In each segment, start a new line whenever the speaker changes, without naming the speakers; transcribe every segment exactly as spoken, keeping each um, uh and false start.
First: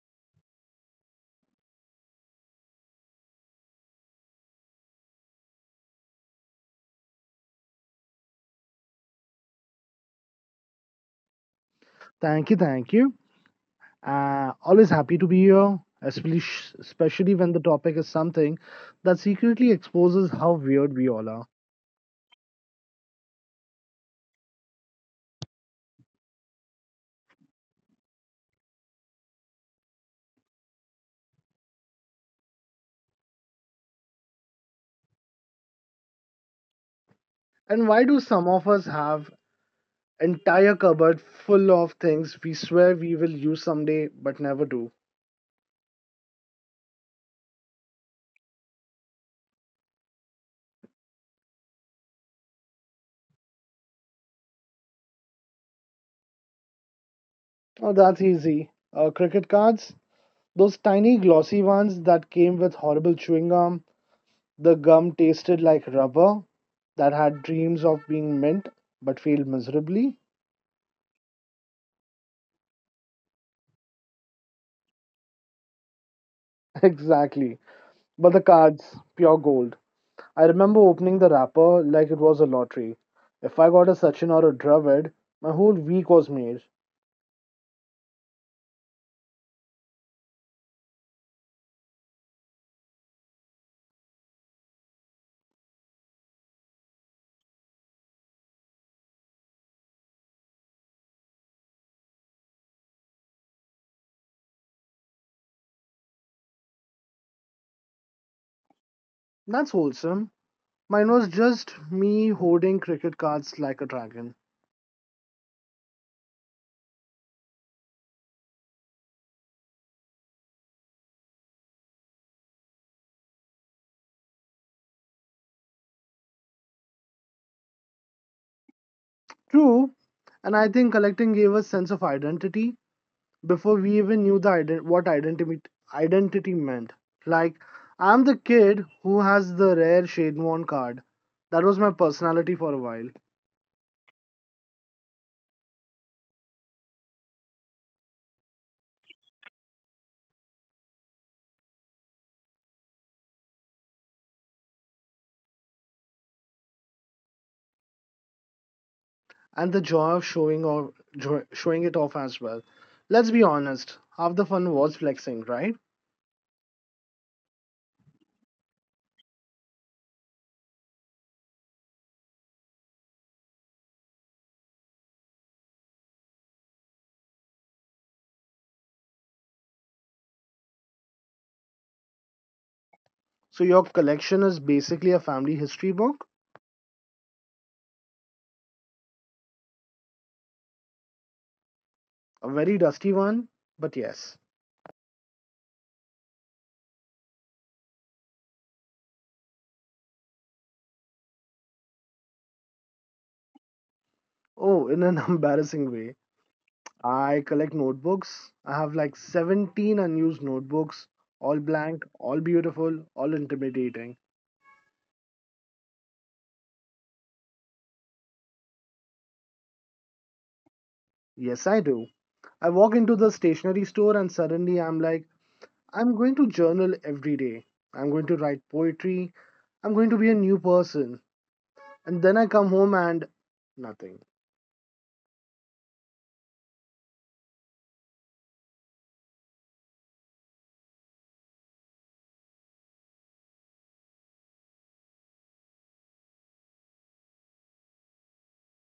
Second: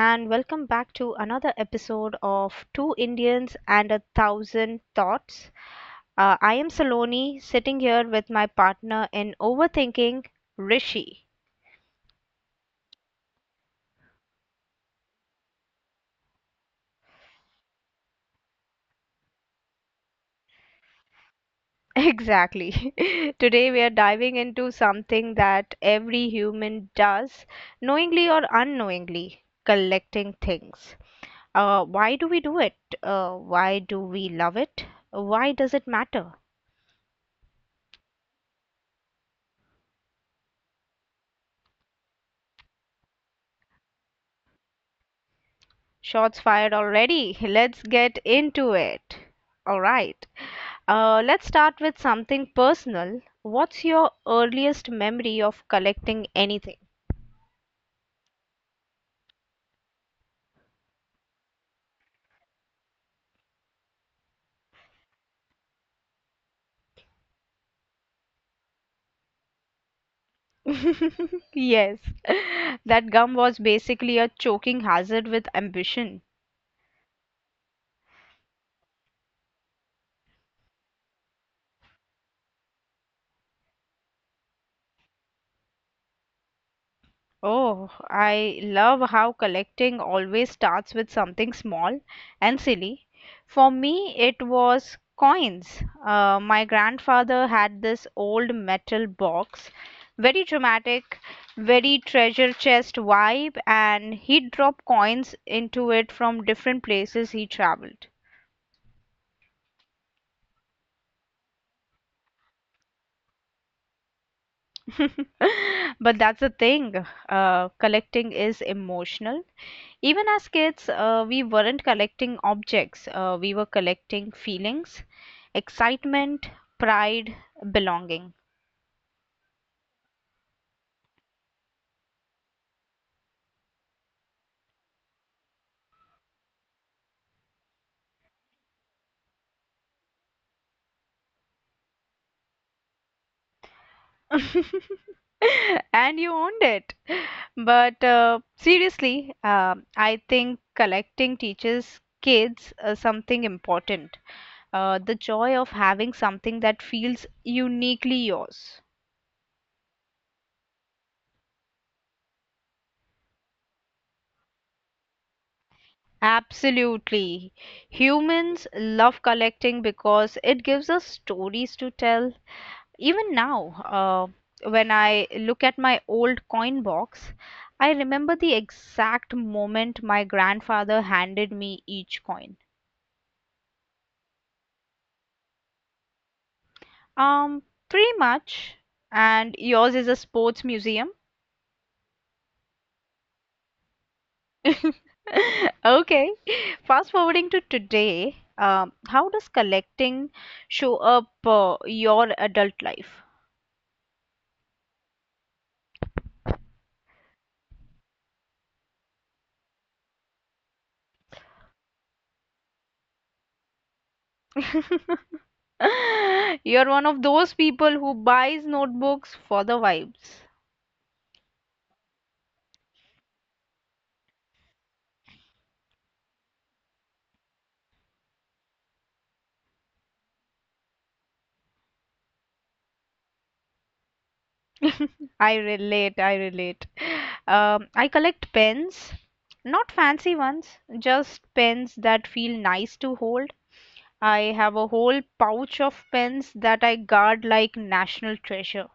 and welcome back to another episode of Two Indians and a Thousand Thoughts. Uh, I am Saloni, sitting here with my partner in overthinking, Rishi.
Thank you, thank you. Uh, always happy to be here, especially especially when the topic is something that secretly exposes how weird we all are.
Exactly. Today, we are diving into something that every human does, knowingly or unknowingly collecting things. Uh, why do we do it? Uh, why do we love it? Why does it matter?
And why do some of us have entire cupboard full of things we swear we will use someday but never do?
Shots fired already. Let's get into it. All right. Uh, let's start with something personal. What's your earliest memory of collecting anything?
Oh, that's easy. Uh, cricket cards, those tiny glossy ones that came with horrible chewing gum. The gum tasted like rubber that had dreams of being mint but failed miserably.
Yes, that gum was basically a choking hazard with ambition.
Exactly. But the cards, pure gold. I remember opening the wrapper like it was a lottery. If I got a Sachin or a Dravid, my whole week was made.
Oh, I love how collecting always starts with something small and silly. For me, it was coins. Uh, my grandfather had this old metal box, very dramatic, very treasure chest vibe, and he'd drop coins into it from different places he traveled.
That's wholesome. Mine was just me hoarding cricket cards like a dragon.
But that's the thing, uh, collecting is emotional. Even as kids, uh, we weren't collecting objects, uh, we were collecting feelings, excitement, pride, belonging.
True, and I think collecting gave us a sense of identity before we even knew the ident- what identity identity meant. Like, I'm the kid who has the rare Shademon card. That was my personality for a while.
And you owned it. But uh, seriously, um I think collecting teaches kids uh, something important, uh, the joy of having something that feels uniquely yours.
And the joy of showing or jo- showing it off as well. Let's be honest, half the fun was flexing, right?
Absolutely. Humans love collecting because it gives us stories to tell. Even now, uh, when I look at my old coin box, I remember the exact moment my grandfather handed me each coin.
So your collection is basically a family history book,
Um, Pretty much. And yours is a sports museum?
a very dusty one, but yes.
Okay. Fast forwarding to today, um, how does collecting show up uh, your adult life?
Oh, in an embarrassing way. I collect notebooks. I have like seventeen unused notebooks, all blank, all beautiful, all intimidating.
You're one of those people who buys notebooks for the vibes.
Yes, I do. I walk into the stationery store and suddenly I'm like, I'm going to journal every day. I'm going to write poetry. I'm going to be a new person. And then I come home and nothing.
I relate, I relate. Um, I collect pens, not fancy ones, just pens that feel nice to hold. I have a whole pouch of pens that I guard like national treasure.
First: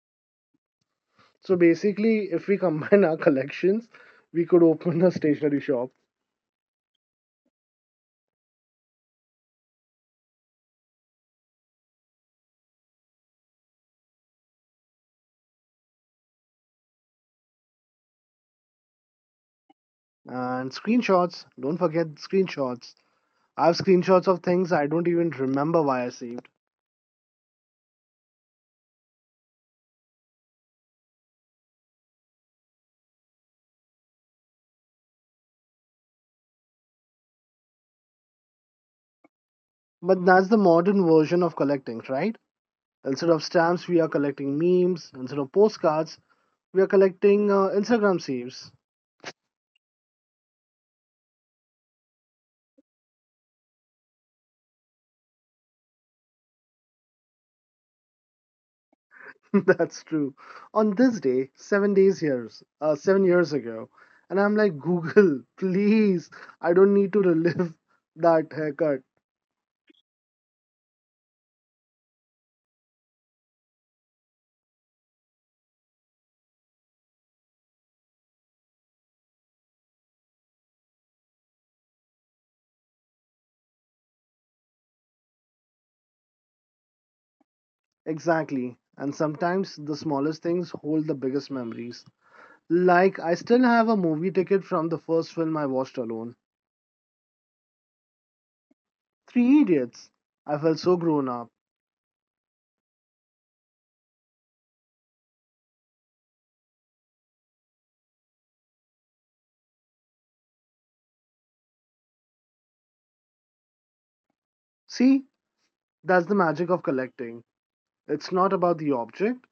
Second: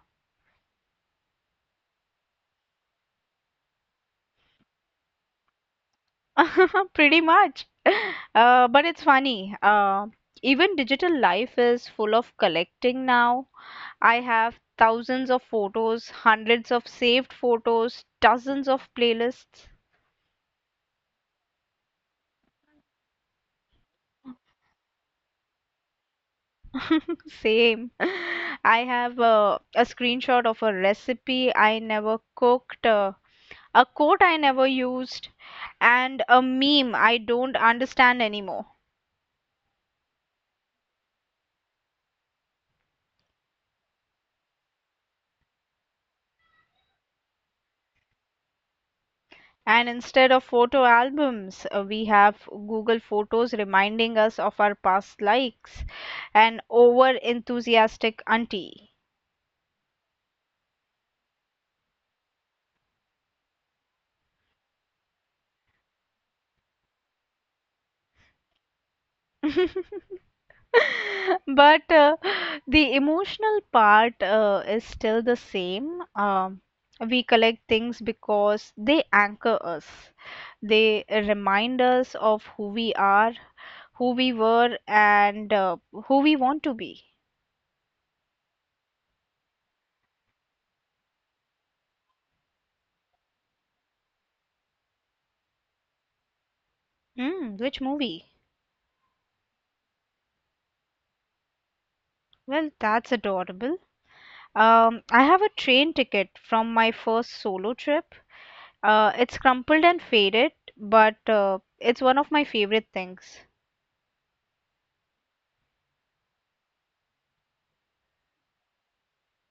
So basically, if we combine our collections, we could open a stationery shop.
Pretty much. Uh, but it's funny. Uh, even digital life is full of collecting now. I have thousands of photos, hundreds of saved photos, dozens of playlists.
And screenshots, don't forget screenshots. I have screenshots of things I don't even remember why I saved.
Same. I have a, a screenshot of a recipe I never cooked, uh, a quote I never used, and a meme I don't understand anymore.
But that's the modern version of collecting, right? Instead of stamps, we are collecting memes. Instead of postcards, we are collecting uh, Instagram saves.
And instead of photo albums, uh, we have Google Photos reminding us of our past likes, an over enthusiastic auntie.
That's true. On this day, seven days years, uh, seven years ago, and I'm like, Google, please, I don't need to relive that haircut.
But uh, the emotional part uh, is still the same. Um, we collect things because they anchor us. They remind us of who we are, who we were, and uh, who we want to be.
Exactly. And sometimes the smallest things hold the biggest memories. Like, I still have a movie ticket from the first film I watched alone.
Mm, which movie?
Three Idiots. I felt so grown up.
Well, that's adorable. Um, I have a train ticket from my first solo trip. Uh, it's crumpled and faded, but uh, it's one of my favorite things.
See, that's the magic of collecting. It's not about the object,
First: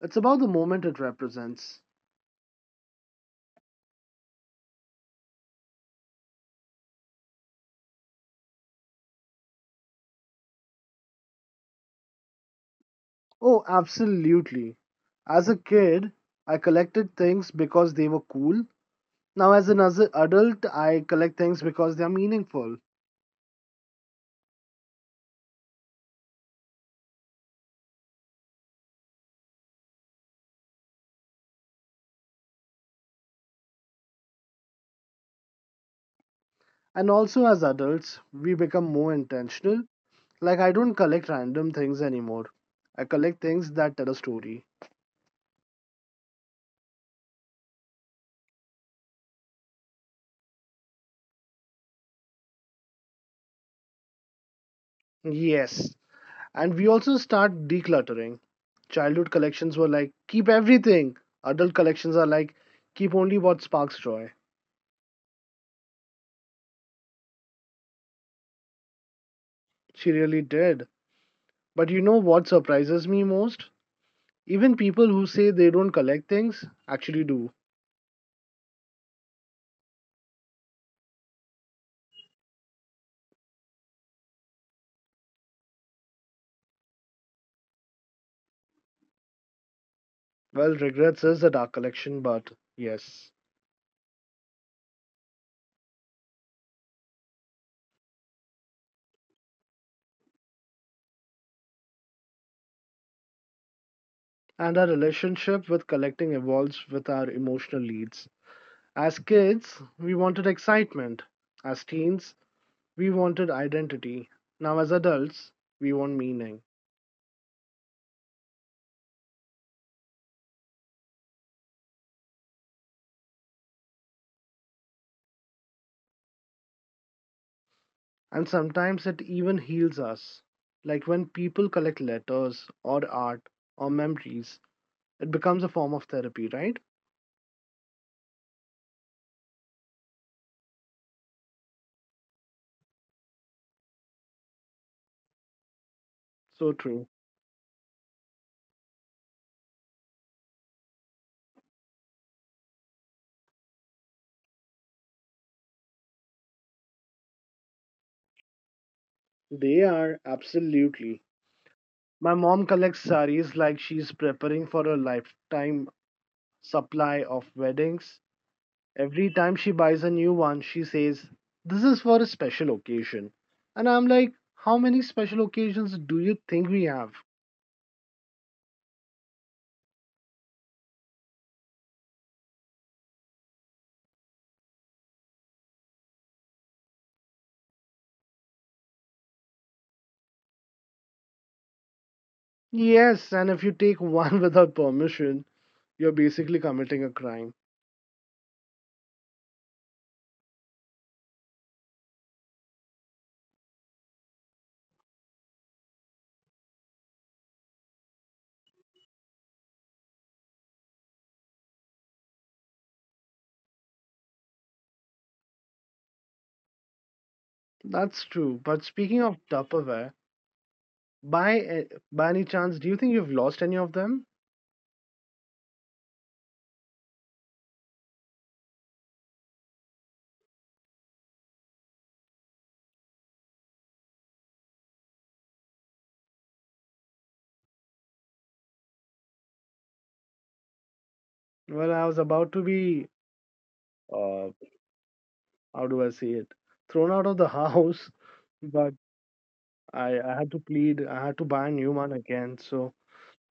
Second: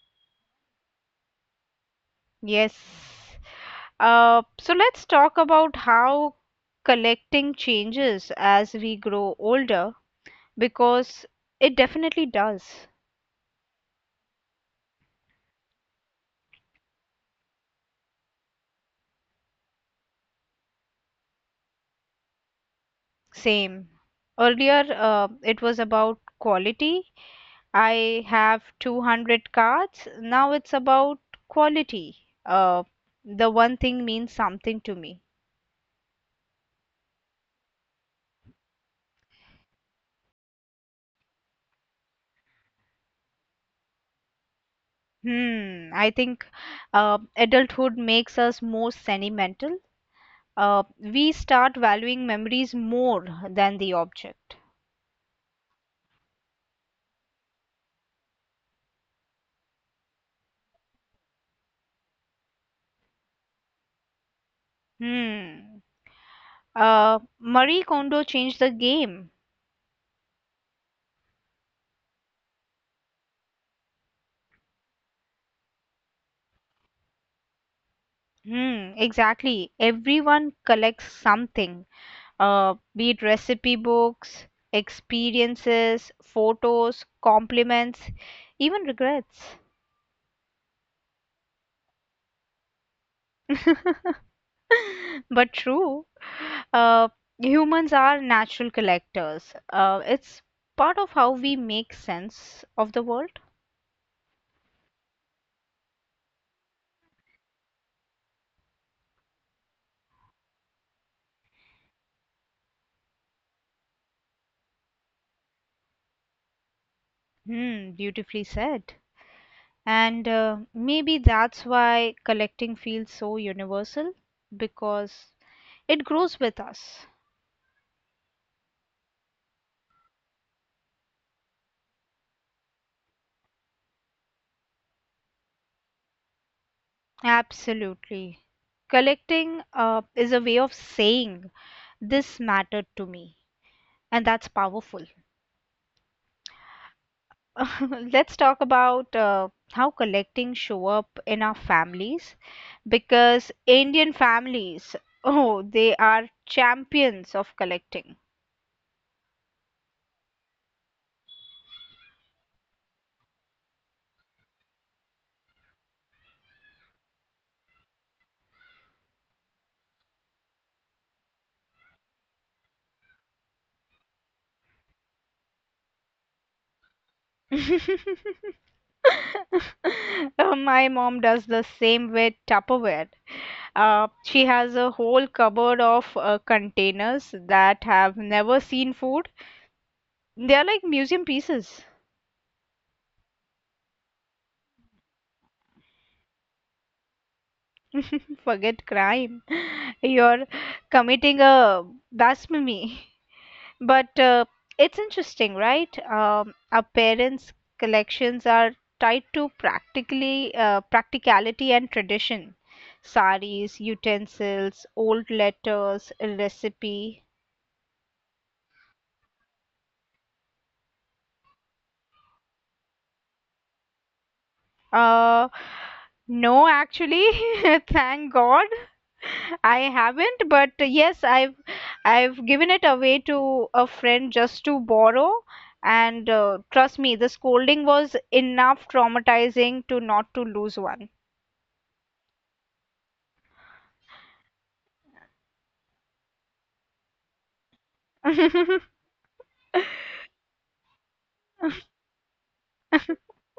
it's about the moment it represents.
Yes. Uh, so let's talk about how collecting changes as we grow older because it definitely does.
Oh, absolutely. As a kid, I collected things because they were cool. Now, as an as- adult, I collect things because they are meaningful.
Same. Earlier, uh, it was about quality. I have two hundred cards. Now it's about quality. Uh, the one thing means something to me.
And also, as adults, we become more intentional. Like, I don't collect random things anymore. I collect things that tell a story.
Hmm, I think uh, adulthood makes us more sentimental. Uh, we start valuing memories more than the object.
Yes. And we also start decluttering. Childhood collections were like, keep everything. Adult collections are like, keep only what sparks joy.
Hmm. Uh, Marie Kondo changed the game.
She really did. But you know what surprises me most? Even people who say they don't collect things actually do.
Hmm, exactly. Everyone collects something, uh, be it recipe books, experiences, photos, compliments, even regrets.
Well, regrets is a dark collection, but yes.
But true. Uh, Humans are natural collectors. Uh, it's part of how we make sense of the world.
And our relationship with collecting evolves with our emotional needs. As kids, we wanted excitement. As teens, we wanted identity. Now, as adults, we want meaning.
Hmm, beautifully said. And uh, maybe that's why collecting feels so universal because it grows with us.
And sometimes it even heals us. Like when people collect letters or art or memories, it becomes a form of therapy, right?
Absolutely. Collecting uh, is a way of saying this mattered to me, and that's powerful.
So true.
Let's talk about uh, how collecting show up in our families because Indian families, oh, they are champions of collecting.
They are absolutely. My mom collects saris like she's preparing for a lifetime supply of weddings. Every time she buys a new one, she says, "This is for a special occasion." And I'm like, "How many special occasions do you think we have?"
Uh, My mom does the same with Tupperware. Uh, she has a whole cupboard of uh, containers that have never seen food. They are like museum pieces.
Yes, and if you take one without permission, you're basically committing a crime.
Forget crime. You're committing a blasphemy. But uh, it's interesting, right? Um, our parents' collections are tied to practically uh, practicality and tradition. Saris, utensils, old letters, a recipe.
That's true. But speaking of Tupperware, by, eh, by any chance, do you think you've lost any of them?
Uh, no, actually, thank God. I haven't, but yes, I've I've given it away to a friend just to borrow, and uh, trust me, the scolding was enough traumatizing to not to lose one.
Well, I was about to be uh, how do I say it? Thrown out of the house, but I, I had to plead. I had to buy a new one again. So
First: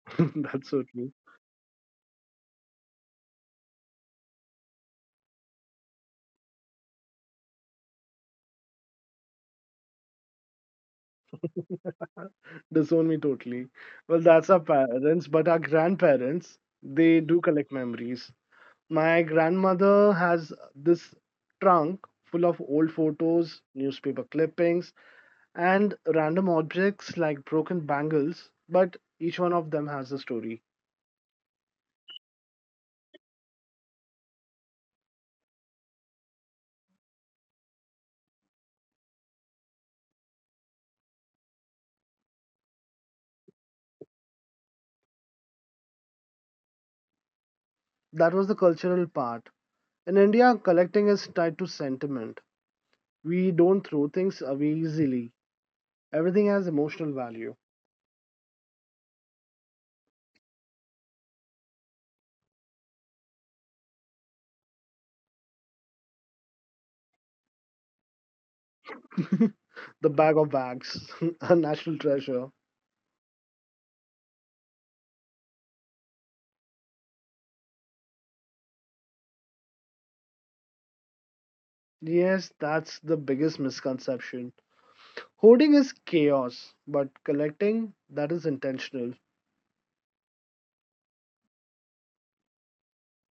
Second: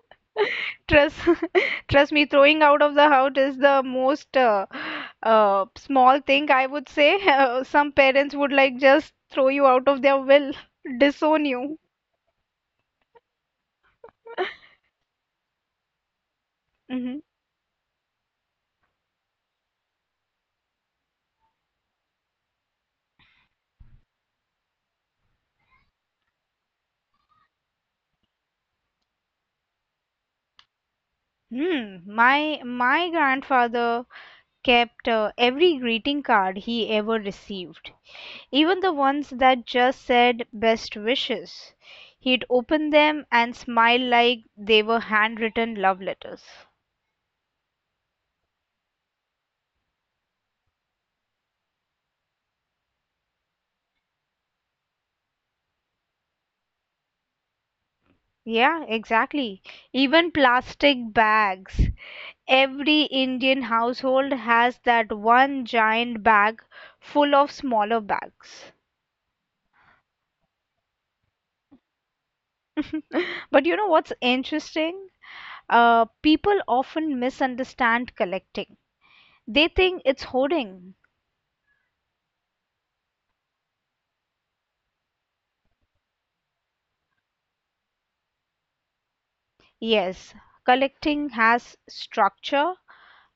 that's so true.
Trust, trust me, throwing out of the house is the most uh, uh, small thing I would say. Uh, some parents would like just throw you out of their will, disown you.
Disown me totally. Well, that's our parents, but our grandparents, they
hmm
do collect memories. My grandmother has this trunk full of old photos, newspaper clippings, and random objects like broken bangles, but each one of them has a story.
Hmm. My my grandfather kept uh, every greeting card he ever received, even the ones that just said best wishes. He'd open them and smile like they were handwritten love letters.
That was the cultural part. In India, collecting is tied to sentiment. We don't throw things away easily. Everything has emotional value.
Yeah, exactly. Even plastic bags. Every Indian household has that one giant bag full of smaller bags.
The bag of bags, a national treasure.
But you know what's interesting? Uh, people often misunderstand collecting. They think it's hoarding.
Yes, that's the biggest misconception. Hoarding is chaos, but collecting, that is intentional.
Yes, collecting has structure,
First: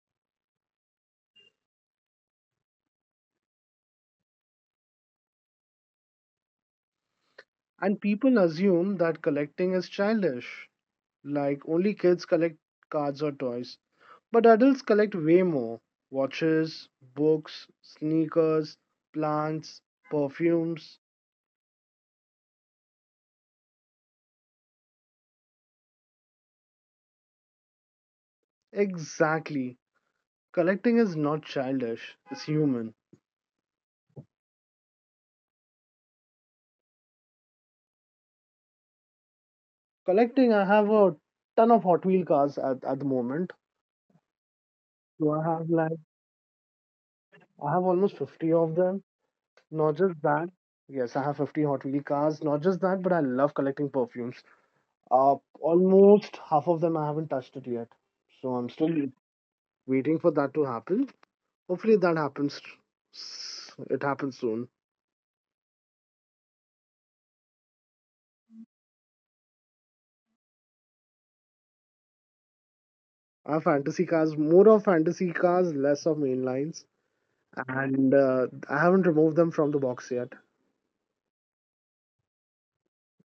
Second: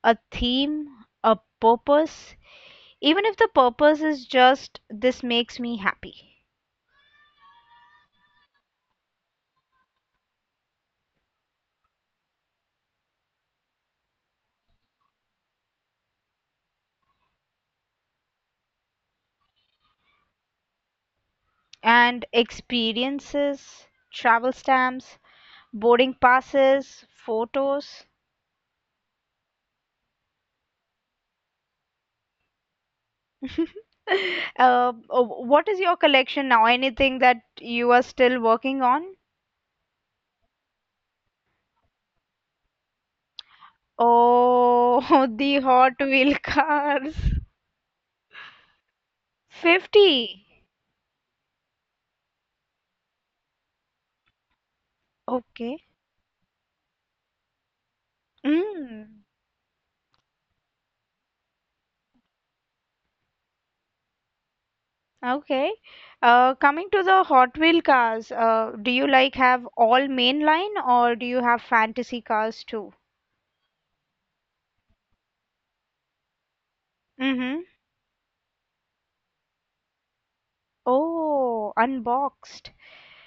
a theme, a purpose, even if the purpose is just this makes me happy.
And people assume that collecting is childish, like only kids collect cards or toys. But adults collect way more watches, books, sneakers, plants, perfumes.
And experiences, travel stamps, boarding passes, photos.
Exactly. Collecting is not childish, it's human.
uh, what is your collection now? Anything that you are still working on?
Collecting, I have a ton of Hot Wheel cars at, at the moment.
Oh,
So I
the
have
Hot
like,
Wheel cars.
I have almost fifty of them. Not just
fifty.
that, yes, I have fifty Hot Wheel cars. Not just that, but I love collecting perfumes. Uh,
Okay.
almost half of them I haven't touched it yet. So I'm still
Mm,
waiting for that to happen. Hopefully that happens. s- It happens soon.
okay. Uh, coming to the Hot Wheel cars, uh, do you like have all mainline or do you have fantasy cars too?
I have fantasy cars, more of fantasy cars, less of mainlines.
Mm-hmm.
and uh, I haven't removed them from the box yet.
Oh, unboxed.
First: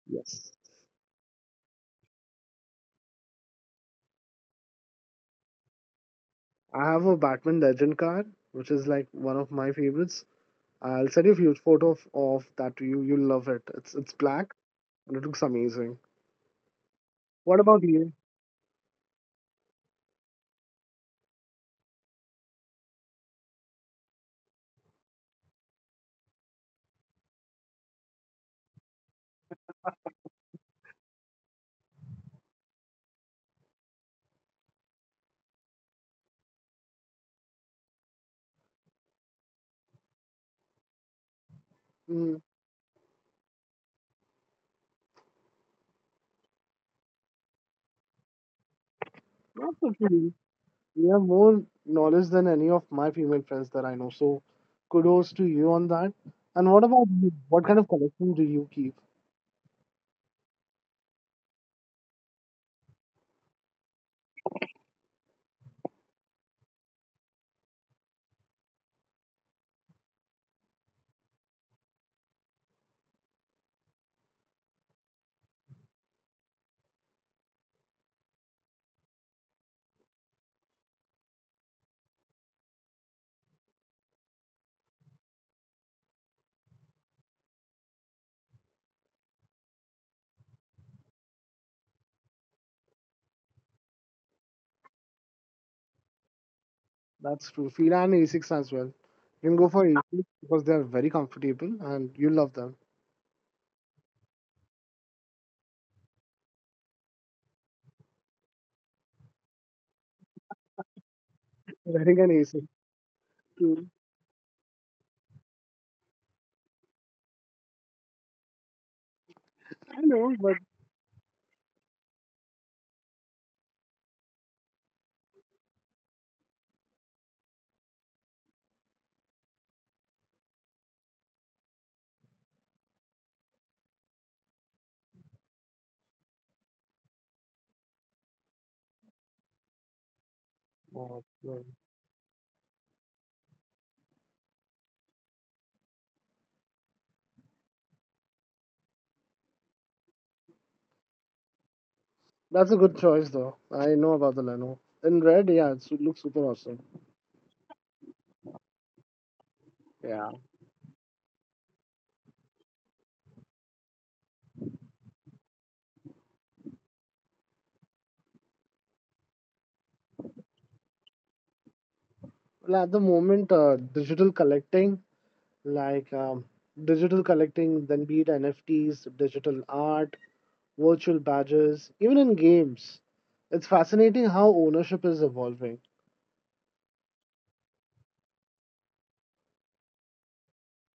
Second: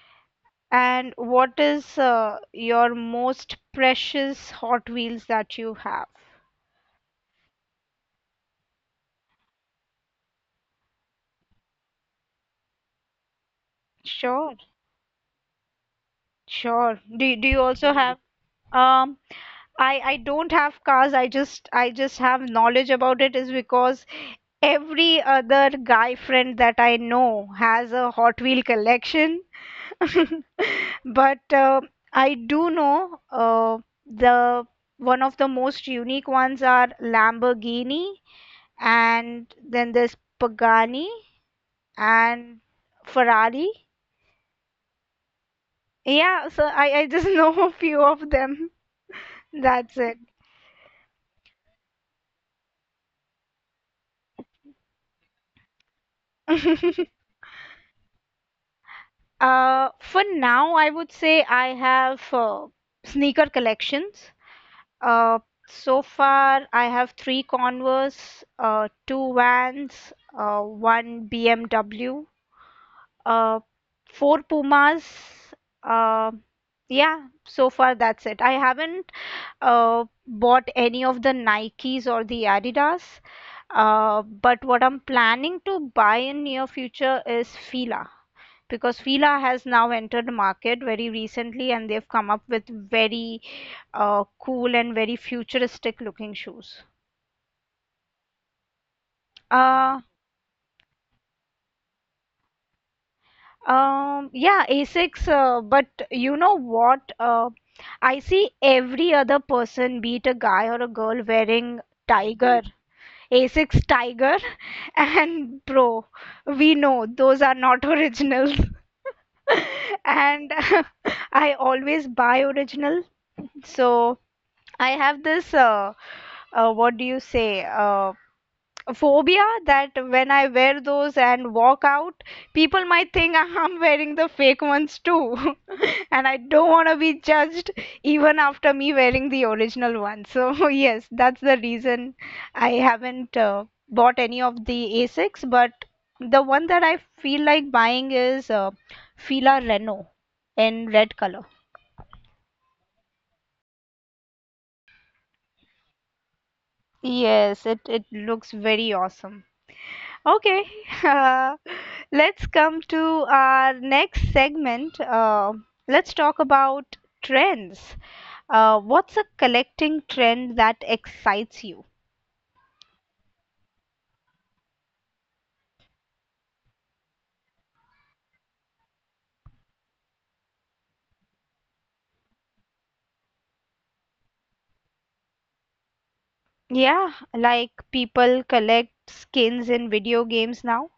Yes,
And what is uh, your most precious Hot Wheels that you have?
I have a Batman Legend card, which is like one of my favorites. I'll send you a few photo of, of that to you. You'll love it. It's it's black
Sure,
and it looks amazing.
sure. Do, do you
What about
also
you?
have um I I don't have cars. I just I just have knowledge about it is because every other guy friend that I know has a Hot Wheel collection. But uh, I do know uh, the one of the most unique ones are Lamborghini and then there's Pagani
Mm,
and Ferrari. Yeah, so I, I just know a few of them.
not so
That's it.
few. You have more knowledge than any of my female friends that I know. So, kudos to you on that. And what about you? What kind of collection do you keep?
Uh, for now, I would say I have uh, sneaker collections. Uh, so far, I have three Converse, uh, two Vans, uh, one B M W, uh, four Pumas. Uh, yeah, so far that's it. I haven't uh, bought any of the Nikes or the Adidas. Uh, but what I'm planning to buy in near future is Fila because Fila has now entered the market very recently and they've come up with very uh, cool and very futuristic looking shoes.
That's true. Fila and Asics as well. You can go for
Uh,
Asics because they are very comfortable and you love them.
um, yeah, Asics, uh, but you know what? Uh, I see every other person, be it a guy or a girl, wearing
Very
Tiger,
uneasy.
Asics
Mm.
Tiger, and Pro. We know those are not original.
I know,
and
but
I always buy original. So I have this uh, uh, what do you say uh, phobia that when I wear those and walk out, people might think I'm wearing the fake ones too. and I don't want to be judged even after me wearing the original one. So, yes,
oh,
that's the
well,
reason I haven't uh, bought any of the Asics, but the one that I feel like buying is uh, Fila Reno in red color.
that's a good choice though. I know about the Leno. In red, yeah, it's, it looks super awesome.
Yes, it, it looks very awesome.
Yeah.
Okay, uh, let's come to our next segment. Uh, let's talk about trends. Uh, what's a collecting trend that excites you?
Well, at the moment, uh, digital collecting, like um, digital collecting, then be it N F Ts, digital art, virtual badges, even in games, it's fascinating how ownership is evolving.
Yeah, like people collect skins in video games now,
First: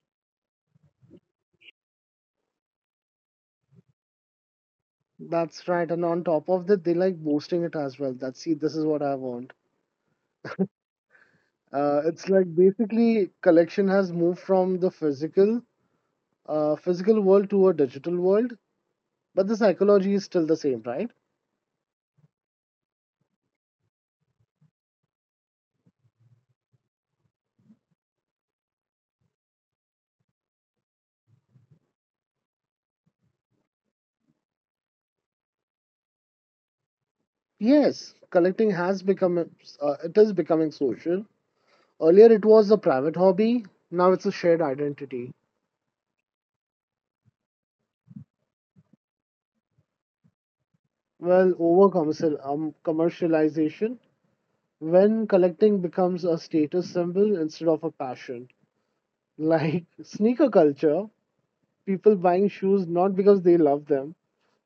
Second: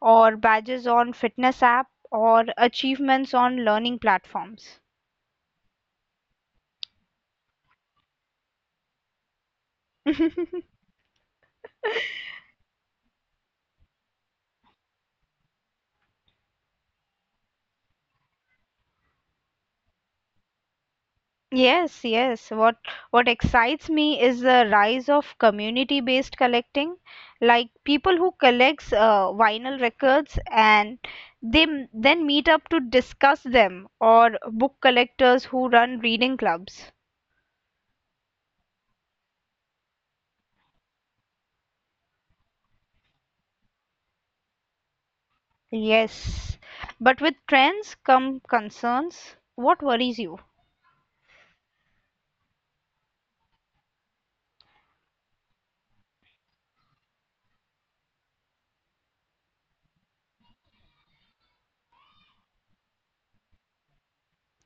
or badges on fitness app, or achievements on learning platforms.
That's right. And on top of that, they like boosting it as well. That see, this is what I want. Uh, it's like basically collection has moved from the physical uh, physical world to a digital world, but the psychology is still the same, right?
Yes, yes. What what excites me is the rise of community-based collecting, like people who collects uh, vinyl records and they m- then meet up to discuss them, or book collectors who run reading clubs.
Yes, collecting has become uh, it is becoming social. Earlier, it was a private hobby. Now it's a shared identity.
Yes, but with trends come concerns. What worries you?
Well, over commercial um, commercialization, when collecting becomes a status symbol instead of a passion, like sneaker culture, people buying shoes not because they love them,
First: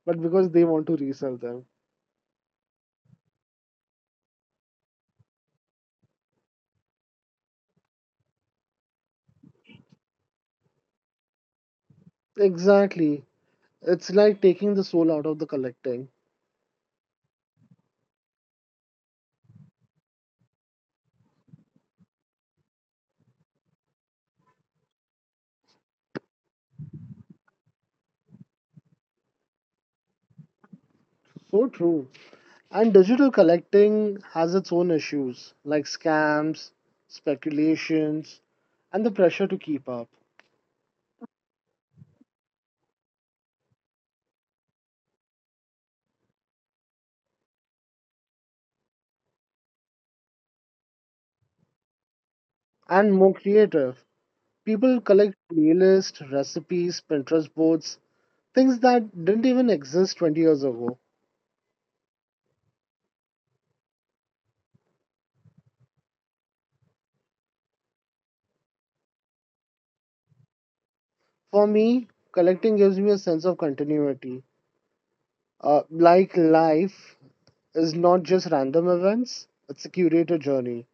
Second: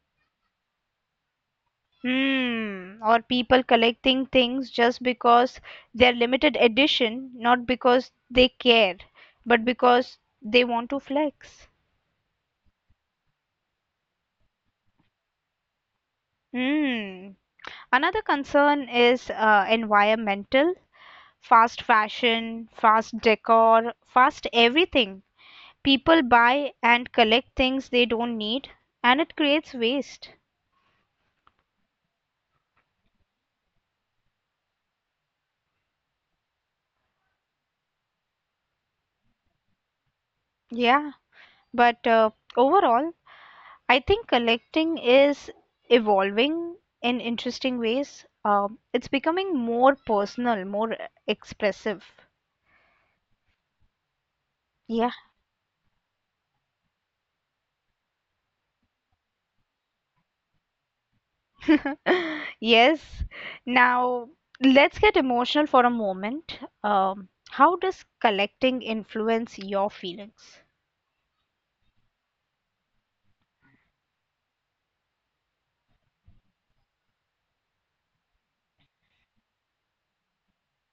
but because they want to resell them.
Hmm, or people collecting things just because they're limited edition, not because they care, but because they want to flex.
Exactly. It's like taking the soul out of the collecting.
Hmm. Another concern is uh, environmental, fast fashion, fast decor, fast everything. People buy and collect things they don't need, and it creates waste.
So true. And digital collecting has its own issues like scams, speculations, and the pressure to keep up.
Yeah. But uh, overall, I think collecting is evolving in interesting ways. Um, it's becoming more personal, more expressive.
And more creative. People
Yeah.
collect playlists, recipes, Pinterest boards, things that didn't even exist twenty years ago.
Yes. Now, let's get emotional for a moment. Um, how does collecting influence your feelings?
For me, collecting gives me a sense of continuity. Uh, like life is not just random events, it's a curated journey.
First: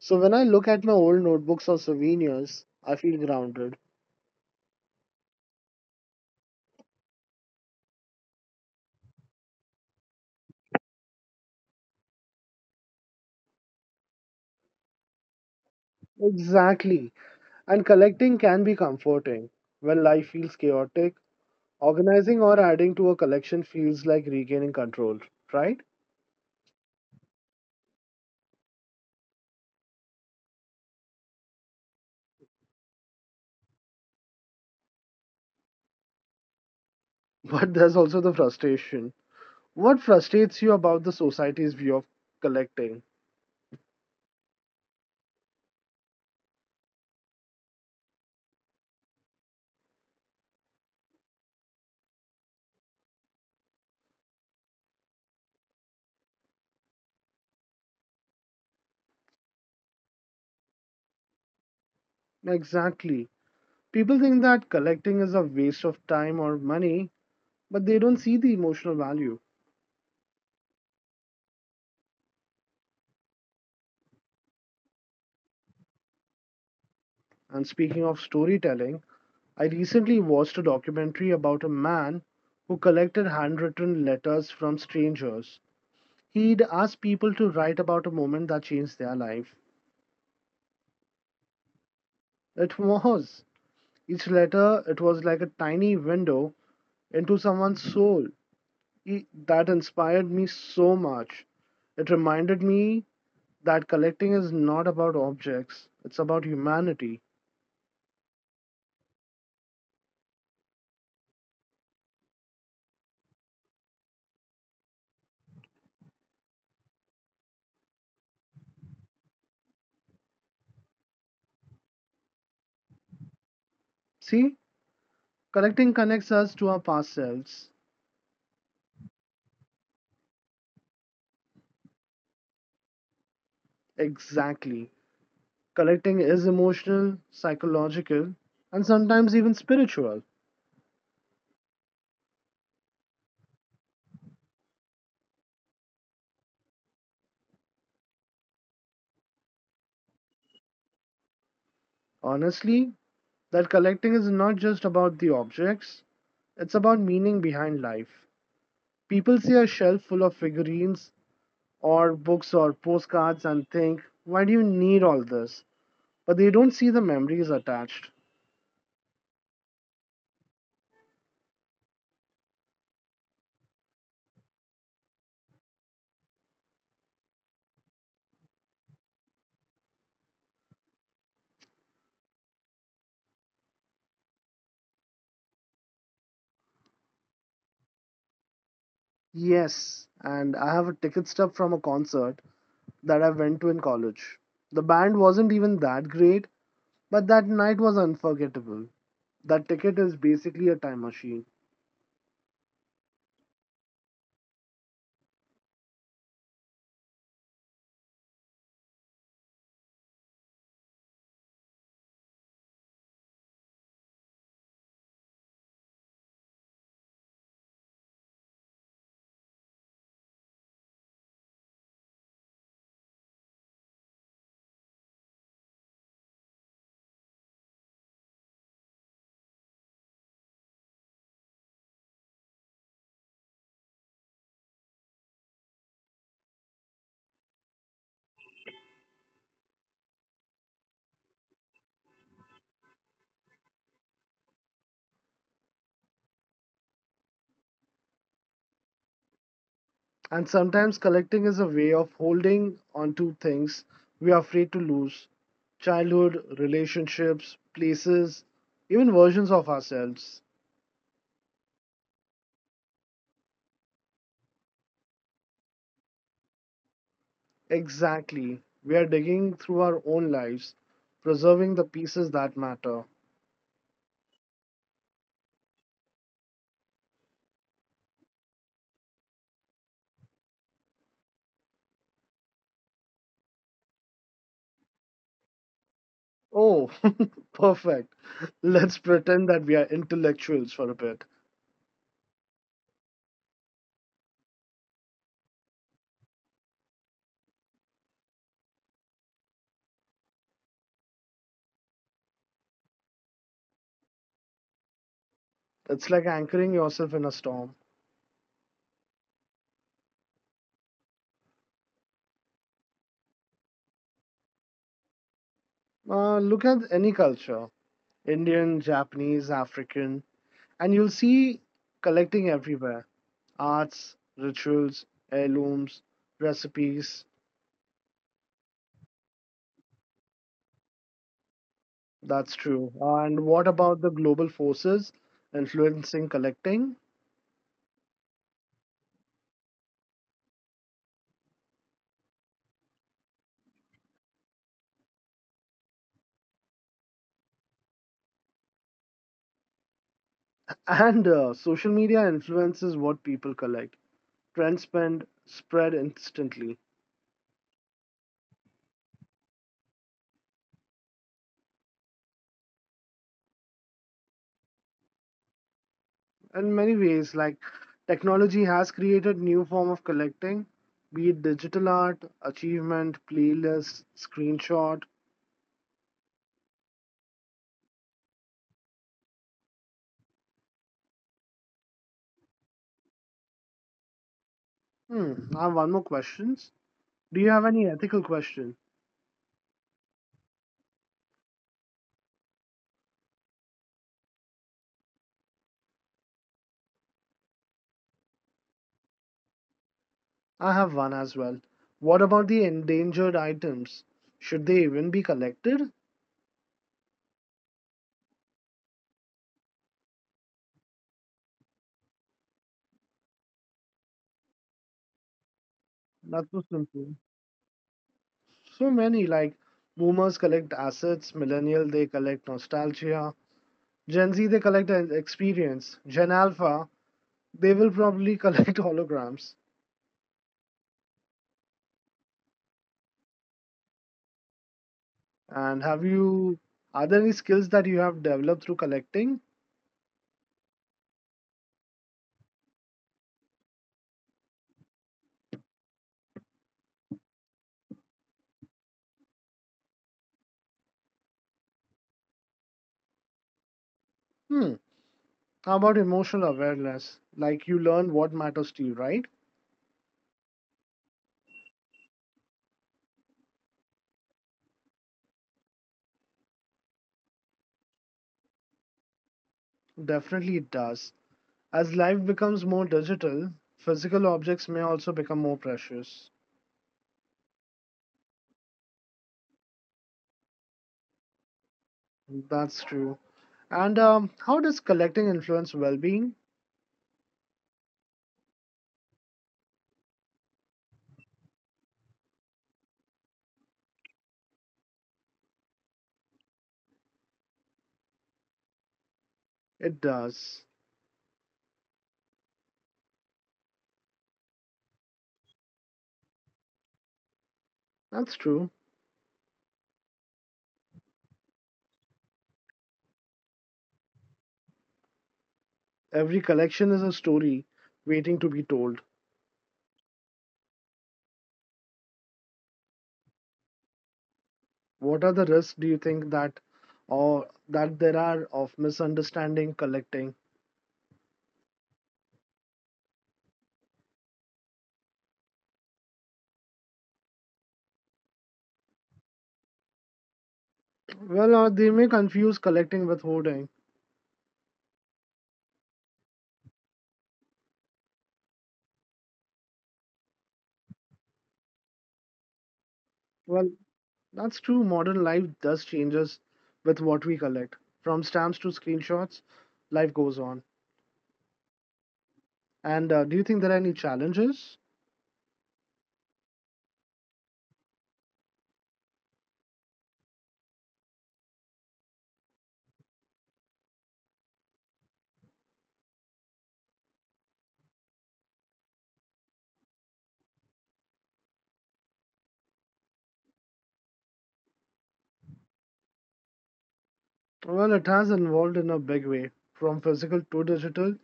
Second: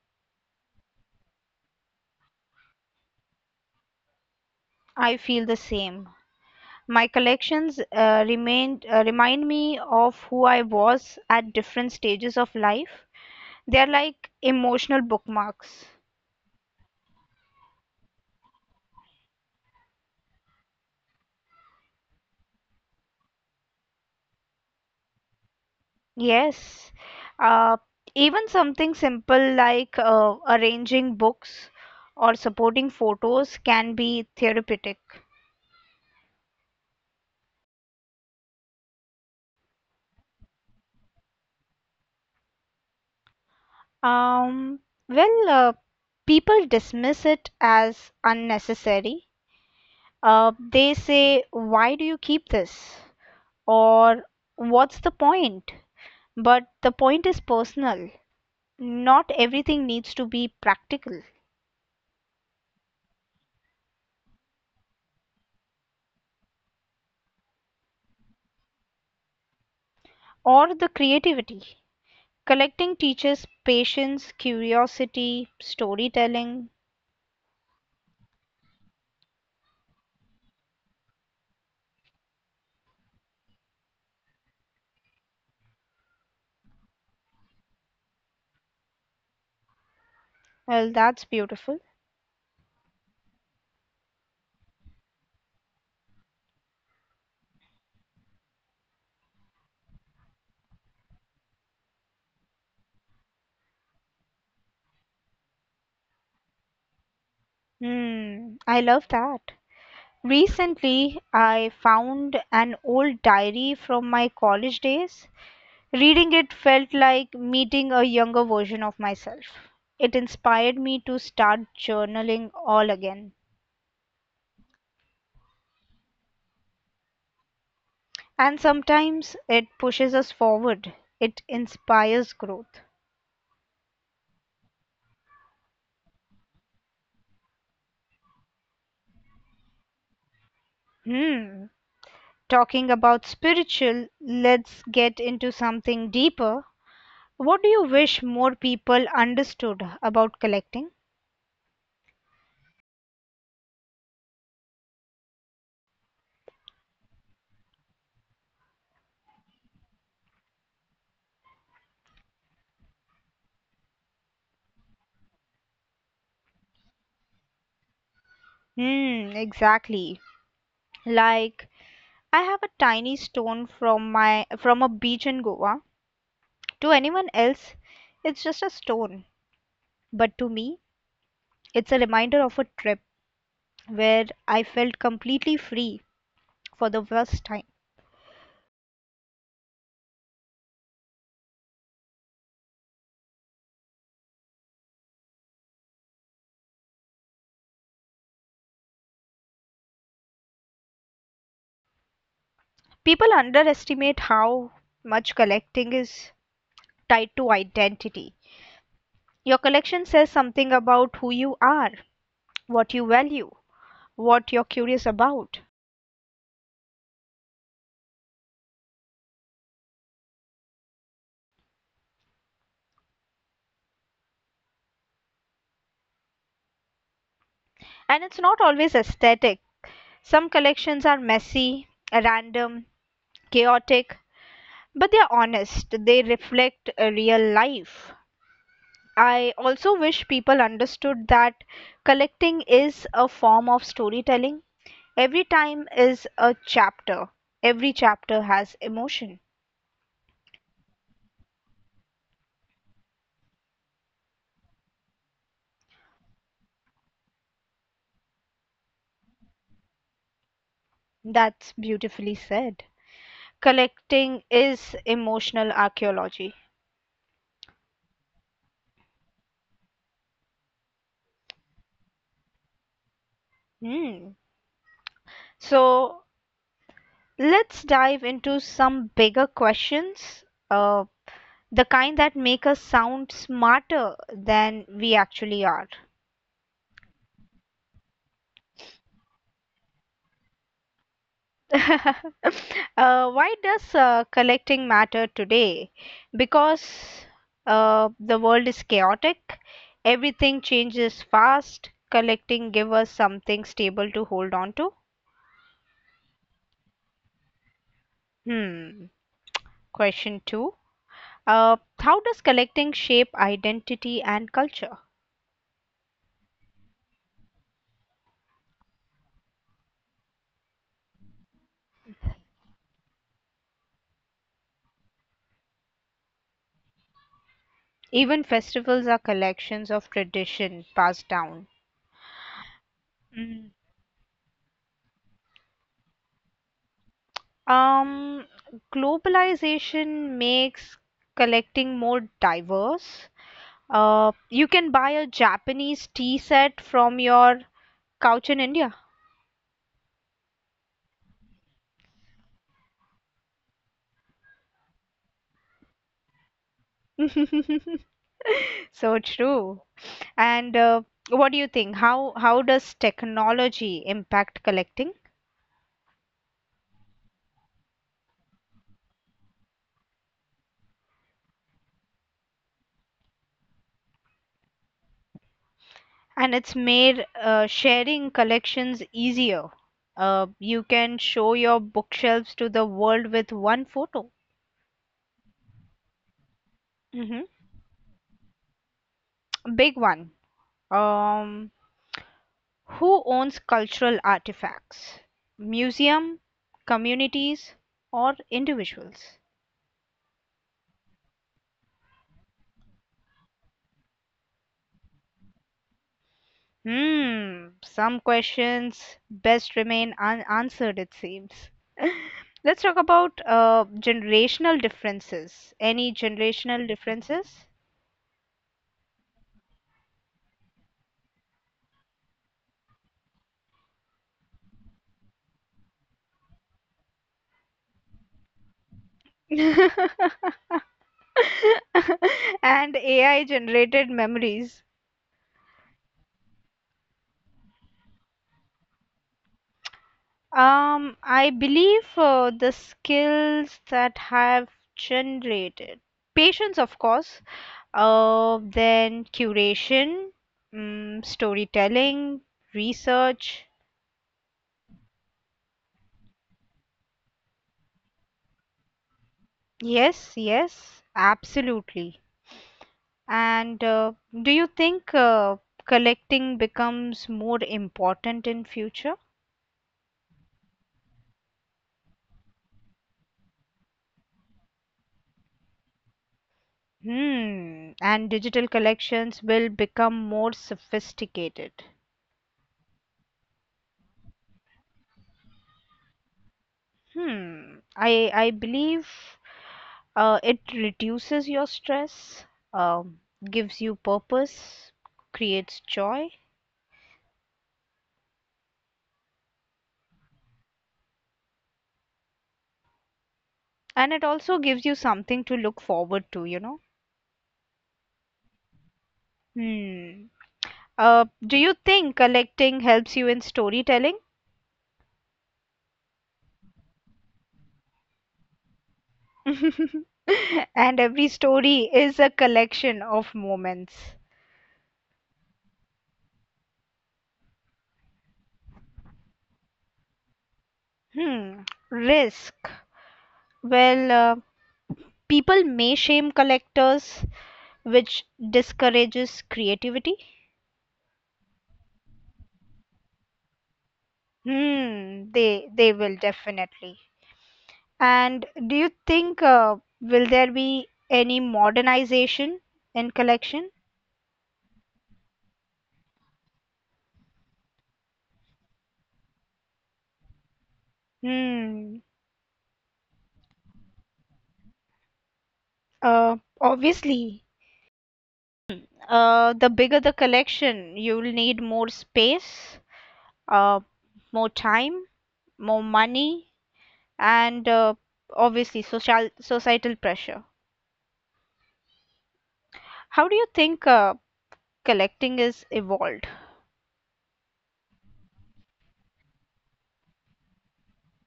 So when I look at my old notebooks or souvenirs, I feel grounded.
I feel the same. My collections uh, remained uh, remind me of who I was at different stages of life. They're like emotional bookmarks.
Exactly. And collecting can be comforting. When life feels chaotic, organizing or adding to a collection feels like regaining control, right?
Yes. Uh, Even something simple like uh, arranging books or supporting photos can be therapeutic.
But there's also the frustration. What frustrates you about the society's view of collecting?
Um, well, uh, people dismiss it as unnecessary. Uh, they say, "Why do you keep this?" Or "What's the point?" But the point is personal. Not everything needs to be practical.
Exactly. People think that collecting is a waste of time or money, but they don't see the emotional value.
Or the creativity. Collecting teaches patience, curiosity, storytelling.
And speaking of storytelling, I recently watched a documentary about a man who collected handwritten letters from strangers. He'd asked people to write about a moment that changed their life.
Well, that's beautiful.
It was. Each letter, it was like a tiny window into someone's soul. E- That inspired me so much. It reminded me that collecting is not about objects, it's about humanity.
Hmm, I love that. Recently, I found an old diary from my college days. Reading it felt like meeting a younger version of myself. It inspired me to start journaling all again.
See, collecting connects us to our past selves.
And sometimes it pushes us forward, it inspires growth.
Exactly. Collecting is emotional, psychological, and sometimes even spiritual.
Hmm, talking about spiritual, let's get into something deeper. What do you wish more people understood about collecting?
Honestly, that collecting is not just about the objects, it's about meaning behind life. People see a shelf full of figurines or books or postcards and think, why do you need all this? But they don't see the memories attached.
Hmm, exactly. Like I have a tiny stone from my from a beach in Goa. To anyone else, it's just a stone, but to me, it's a reminder of a trip where I felt completely free for the first time.
Yes, and I have a ticket stub from a concert that I went to in college. The band wasn't even that great, but that night was unforgettable. That ticket is basically a time machine.
People underestimate how much collecting is tied to identity. Your collection says something about who you are, what you value, what you're curious about. And it's not always aesthetic. Some collections are messy, random, chaotic, but they're honest. They reflect a real life. I also wish people understood that collecting is a form of storytelling. Every time is a chapter. Every chapter has emotion.
And sometimes collecting is a way of holding on to things we are afraid to lose: childhood, relationships, places, even versions of ourselves.
That's beautifully said. Collecting is emotional archaeology.
Exactly. We are digging through our own lives, preserving the pieces that matter.
Hmm. So let's dive into some bigger questions, uh, the kind that make us sound smarter than we actually are.
Oh, perfect. Let's pretend that we are intellectuals for a bit.
Uh, why does uh, collecting matter today? Because uh, the world is chaotic, everything changes fast. Collecting give us something stable to hold on to.
It's like anchoring yourself in a storm.
Hmm. Question two. Uh, how does collecting shape identity and culture?
Uh, look at any culture: Indian, Japanese, African, and you'll see collecting everywhere. Arts, rituals, heirlooms, recipes.
Even festivals are collections of tradition passed down.
That's true. And
Mm.
what about the global forces influencing collecting?
Um, Globalization makes collecting more diverse. Uh, you can buy a Japanese tea set from your couch in India.
And uh, social media influences what people collect. Trends spend, spread instantly.
So true. And uh, what do you think? How how does technology impact collecting?
In many ways, like technology has created new form of collecting, be it digital art, achievement, playlists, screenshot.
And it's made uh, sharing collections easier. Uh, you can show your bookshelves to the world with one photo.
Hmm, I have one more questions. Do
Hmm.
you have any ethical questions?
Big one. Um, who owns cultural artifacts? Museum, communities, or individuals?
I have one as well. What about the endangered items? Should they even be collected?
Hmm, some questions best remain unanswered, it seems. Let's talk about uh, generational differences. Any
That's so
generational
simple.
differences?
So many like boomers collect assets, millennial they collect nostalgia, Gen Z they collect an experience, Gen Alpha they will probably collect holograms.
And A I generated memories.
And have you are there any skills that you have developed through collecting?
Um, I believe uh, the skills that have generated patience, of course, uh, then curation, mm, storytelling, research.
Hmm. How about emotional awareness? Like you learn what matters to you, right?
Yes, yes, absolutely. And uh, do you think uh, collecting becomes more important in future?
Definitely it does. As life becomes more digital, physical objects may also become more precious.
Hmm, and digital collections will become more sophisticated.
That's true. And um, how does collecting influence well being?
Hmm, I I believe uh, it reduces your stress, um, gives you purpose, creates joy,
It does.
and it also gives you something to look forward to, you know.
That's true.
Hmm. Uh, do you think collecting helps you in storytelling?
Every collection is a story waiting to be told.
And every story is a collection of moments.
What are the risks do you think that or that there are of misunderstanding collecting?
Hmm. Risk. Well, uh, people may shame collectors, which discourages creativity.
Well, uh, they may confuse collecting with hoarding.
Hmm, they they will definitely. And do you think uh, will there be any modernization in collection?
Well, that's true. Modern life does changes with what we collect. From stamps to screenshots, life goes on.
Hmm.
And uh, do you think there are any challenges?
Uh, obviously, uh, the bigger the collection, you'll need more space, uh, more time, more money, and uh, obviously social societal pressure. How do you think uh, collecting is evolved?
Well, it has evolved in a big way from physical to digital.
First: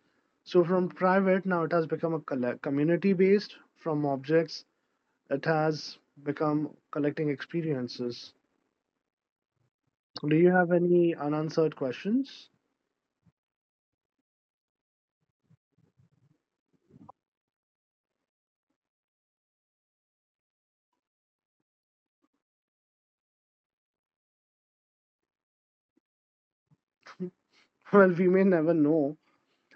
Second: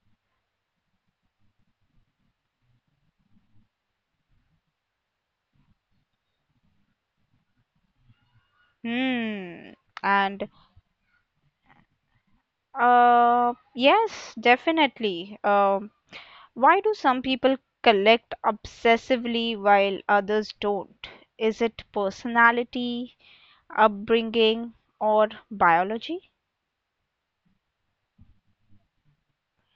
So, from private, now it has become a community based. From objects, it has become collecting experiences.
Hmm.
Do
And
you have any unanswered questions?
uh, yes, definitely. Um, why do some people collect obsessively while others don't? Is it personality, upbringing, or biology?
Well, we may never know.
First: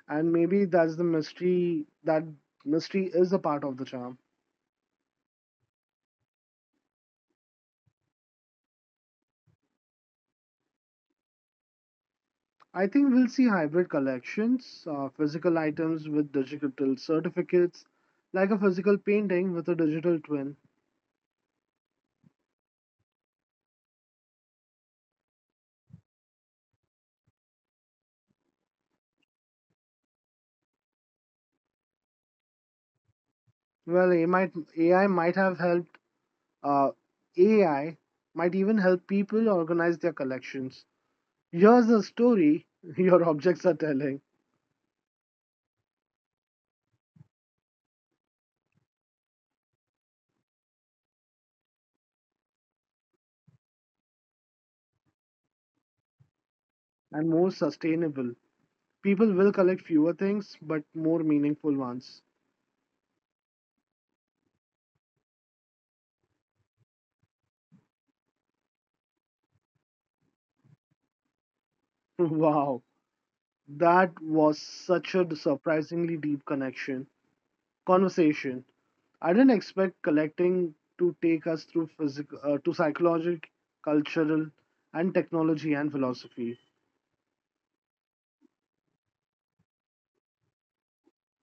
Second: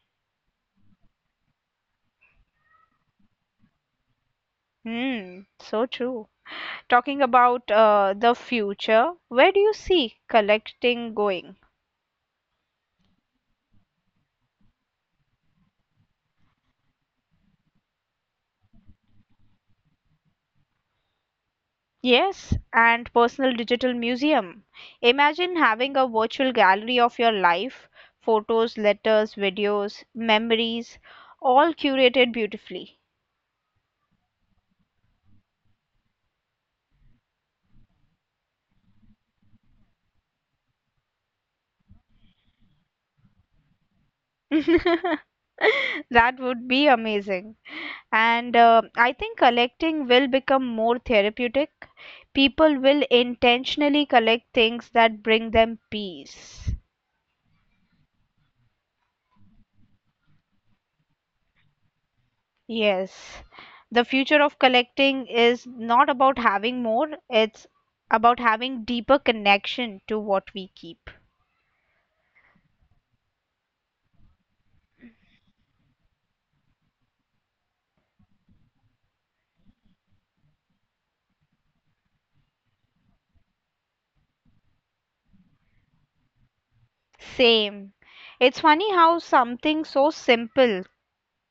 And maybe that's the mystery, that mystery is a part of the charm.
Hmm. So true. Talking about uh, the future, where do you see collecting going?
I think we'll see hybrid collections, uh, physical items with digital certificates, like a physical painting with a digital twin.
Yes, and personal digital museum. Imagine having a virtual gallery of your life, photos, letters, videos, memories, all curated beautifully.
Well, AI might, AI might have helped, uh, A I might even help people organize their collections. Here's the story your objects are telling,
That would be amazing. And uh, I think collecting will become more therapeutic. People will intentionally collect things that bring them peace.
and more sustainable. People will collect fewer things, but more meaningful ones.
Yes, the future of collecting is not about having more, it's about having deeper connection to what we keep.
Wow, that was such a surprisingly deep connection. Conversation. I didn't expect collecting to take us through physical, uh, to psychological, cultural, and technology and philosophy.
Same. It's funny how something so simple,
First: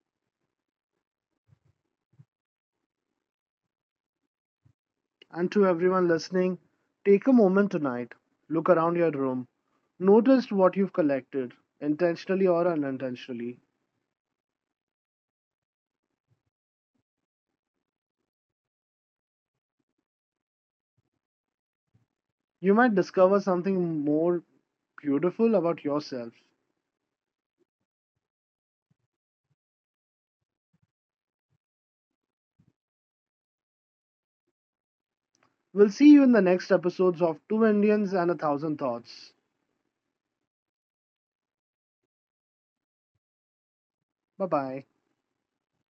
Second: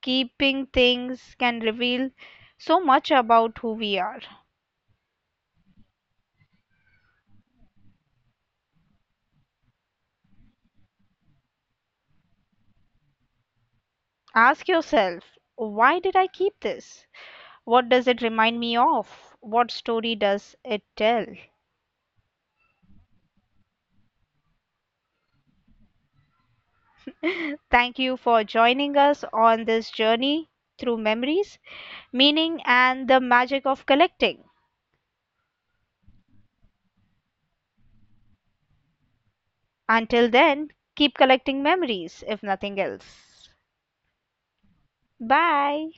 keeping things, can reveal so much about who we are.
And to everyone listening, take a moment tonight. Look around your room. Notice what you've collected, intentionally or unintentionally.
Ask yourself, why did I keep this? What does it remind me of? What story does it tell?
You might discover something more beautiful about yourself.
Thank you for joining us on this journey through memories, meaning, and the magic of collecting.
We'll see you in the next episodes of Two Indians and a Thousand Thoughts.
Until then, keep collecting memories, if nothing else.
Bye bye.
Bye.